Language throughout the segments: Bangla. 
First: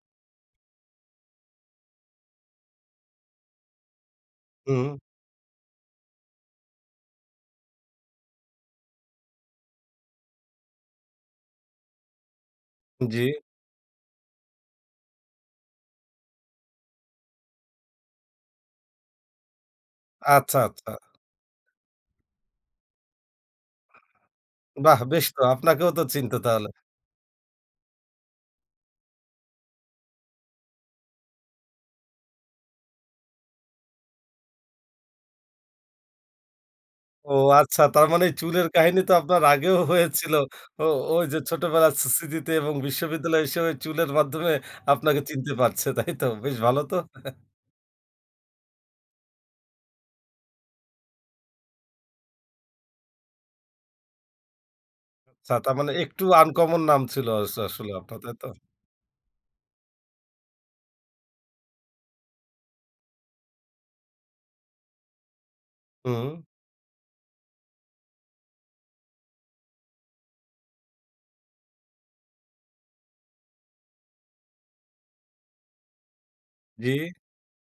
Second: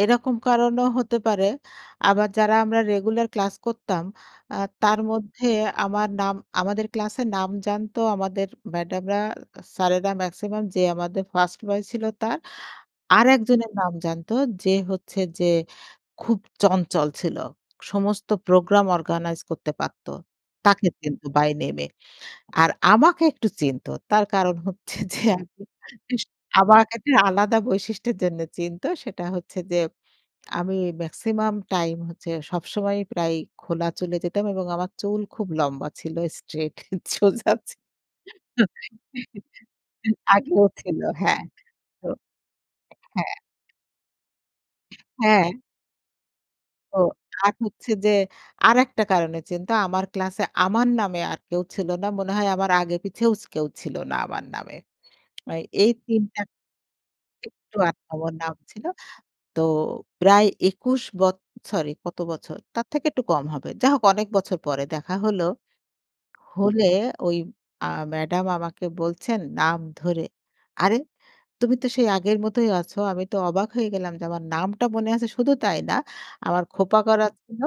এরকম কারণেও হতে পারে। আবার যারা আমরা রেগুলার ক্লাস করতাম আ হুম। তার মধ্যে আমরা নাম, আমাদের ক্লাসের নাম জানতো আমাদের ম্যাডামরা, স্যারেরা মেক্সিমাম যে আমাদের ফার্স্ট বয় ছিল তার। জ্বী। আরেকজনের নাম জানত যে হচ্ছে যে খুব চঞ্চল ছিল। সমস্ত প্রোগ্রাম অর্গানাইজ করতে পারত। আচ্ছা, তাকে আচ্ছা। কিন্তু বাই নেম এ। আর আমাকে একটু চিনত। তার কারণ হচ্ছে বাহ, যে বেশ তো, আপনাকেও তো [unintelligible] চিনতে তাহলে। আমাকে একটা আলাদা বৈশিষ্ট্যের জন্য চিনত। সেটা হচ্ছে যে আমি মেক্সিমাম টাইম হচ্ছে সবসময়ই প্রায় খোলা চুলে যেতাম এবং আমার চুল খুব লম্বা ছিল Straight ও সোজা যা ছি আচ্ছা তার মানে চুলের কাহিনী তো আপনার আগেও হয়েছিল। আগেও ও ছিল। ঐ যে হ্যাঁ। ছোটবেলায় তো স্মৃ স্মৃতিতে এবং হ্যাঁ। বিশ্ববিদ্যালয় হিসেবে চুলের মাধ্যমে আপনাকে হ্যাঁ। চিনতে পারছে তাই তো? বেশ ভালো তো? ও আর হচ্ছে যে ,আরেকটা কারণে চিন্তো। আমার ক্লাসে আমার নামে আর কেউ ছিল না। মনে হয় আমার আগে পিছে ওস কেউ ছিল না আমার নামে। এয় ছাতা মানে এই ৩ একটু টা। আনকমন নাম ছিল আসো একটু আসলে আপনার তা [unintelligible] তো? নাম ছিল। তো প্রায় ২১ বৎ সরি কত বছর তার থেকে একটু কম হবে। যাই হোক অনেক বছর পরে দেখা হলো, হুম। হলে ওই আ ম্যাডাম আমাকে বলছেন নাম ধরে। "আরে তুমি তো সেই আগের মতোই আছো" আমি তো অবাক হয়ে গেলাম যে আমার নামটা মনে আছে শুধু তাই না। আমার জ্বী। খোপা করা ছিল।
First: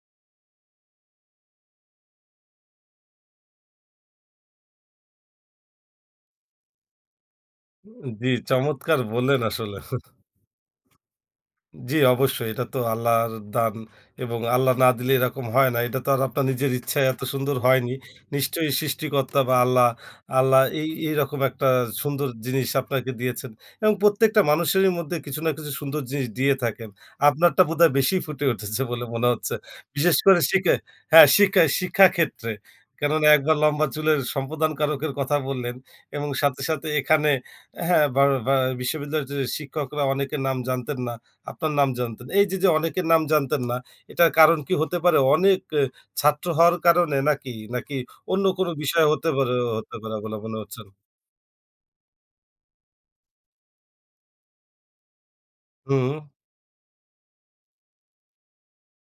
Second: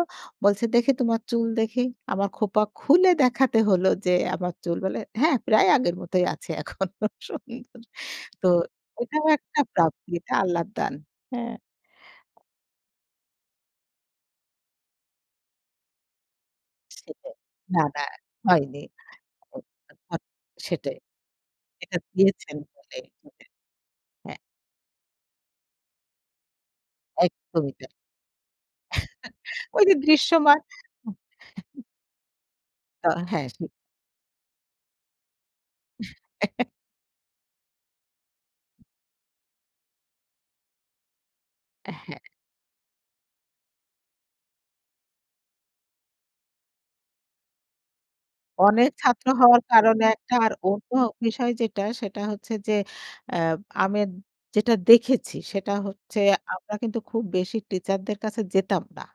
বলছে দেখি, তোমার চুল দেখি, আমার খোঁপা খুলে দেখাতে হলো যে আমার চুল বলে হ্যাঁ প্রায় আগের মতই আছে এখনো সুন্দর উ জ্বি, তো চমৎকার এটাও বল্লেন একটা আসলে প্রাপ্তি। এটা আল্লাহর দান, হ্যাঁ। জ্বি অবশ্যই এটা তো আল্লাহর দান এবং আল্লাহ না দিলে এরকম হয় না। এটা তো আর আপনার নিজের ইচ্ছায় এত সেটাই সুন্দর না, হয়নি। না, নিশ্চয়ই হয়নি। সৃষ্টিকর্তা বা আল্লাহ, [unintelligible] আল্লাহ, এই সেটাই। এইরকম একটা এটা সুন্দর দিয়েছেন জিনিস বলে আপনাকে সেটাই। দিয়েছেন। এবং হ্যাঁ প্রত্যেকটা মানুষেরই মধ্যে কিছু না কিছু সুন্দর জিনিস দিয়ে থাকেন। এক আপনারটা কবিতা। বোধহয় বেশি ফুটে উঠেছে বলে মনে হচ্ছে। ঐ যে বিশেষ করে দৃশ্যমান। শিখে হ্যাঁ শিক্ষা, শিক্ষা, ক্ষেত্রে তা কেননা হ্যাঁ একবার [unintelligible] লম্বা চুলের সম্প্রদানকারকের কথা বললেন এবং সাথে, সাথে, এখানে হ্যাঁ বা বা বিশ্ববিদ্যালয়ের যে শিক্ষকরা অনেকের নাম জানতেন না। আপনার নাম হ্যাঁ। জানতেন। এই যে, যে, অনেকের নাম জানতেন না এটার কারণ কী হতে পারে অনেক এ ছাত্র হওয়ার কারণে নাকি? নাকি অন্য কোনো অনেক বিষয় ছাত্র হতে পারে হওয়ার হতে কারণে পারে একটা, বলে আর মনে হচ্ছেন। অন্য বিষয় যেটা সেটা হচ্ছে যে অ্যা আমি যেটা দেখেছি সেটা হচ্ছে হুম। আমরা কিন্তু খুব বেশি টিচার দের কাছে যেতাম না।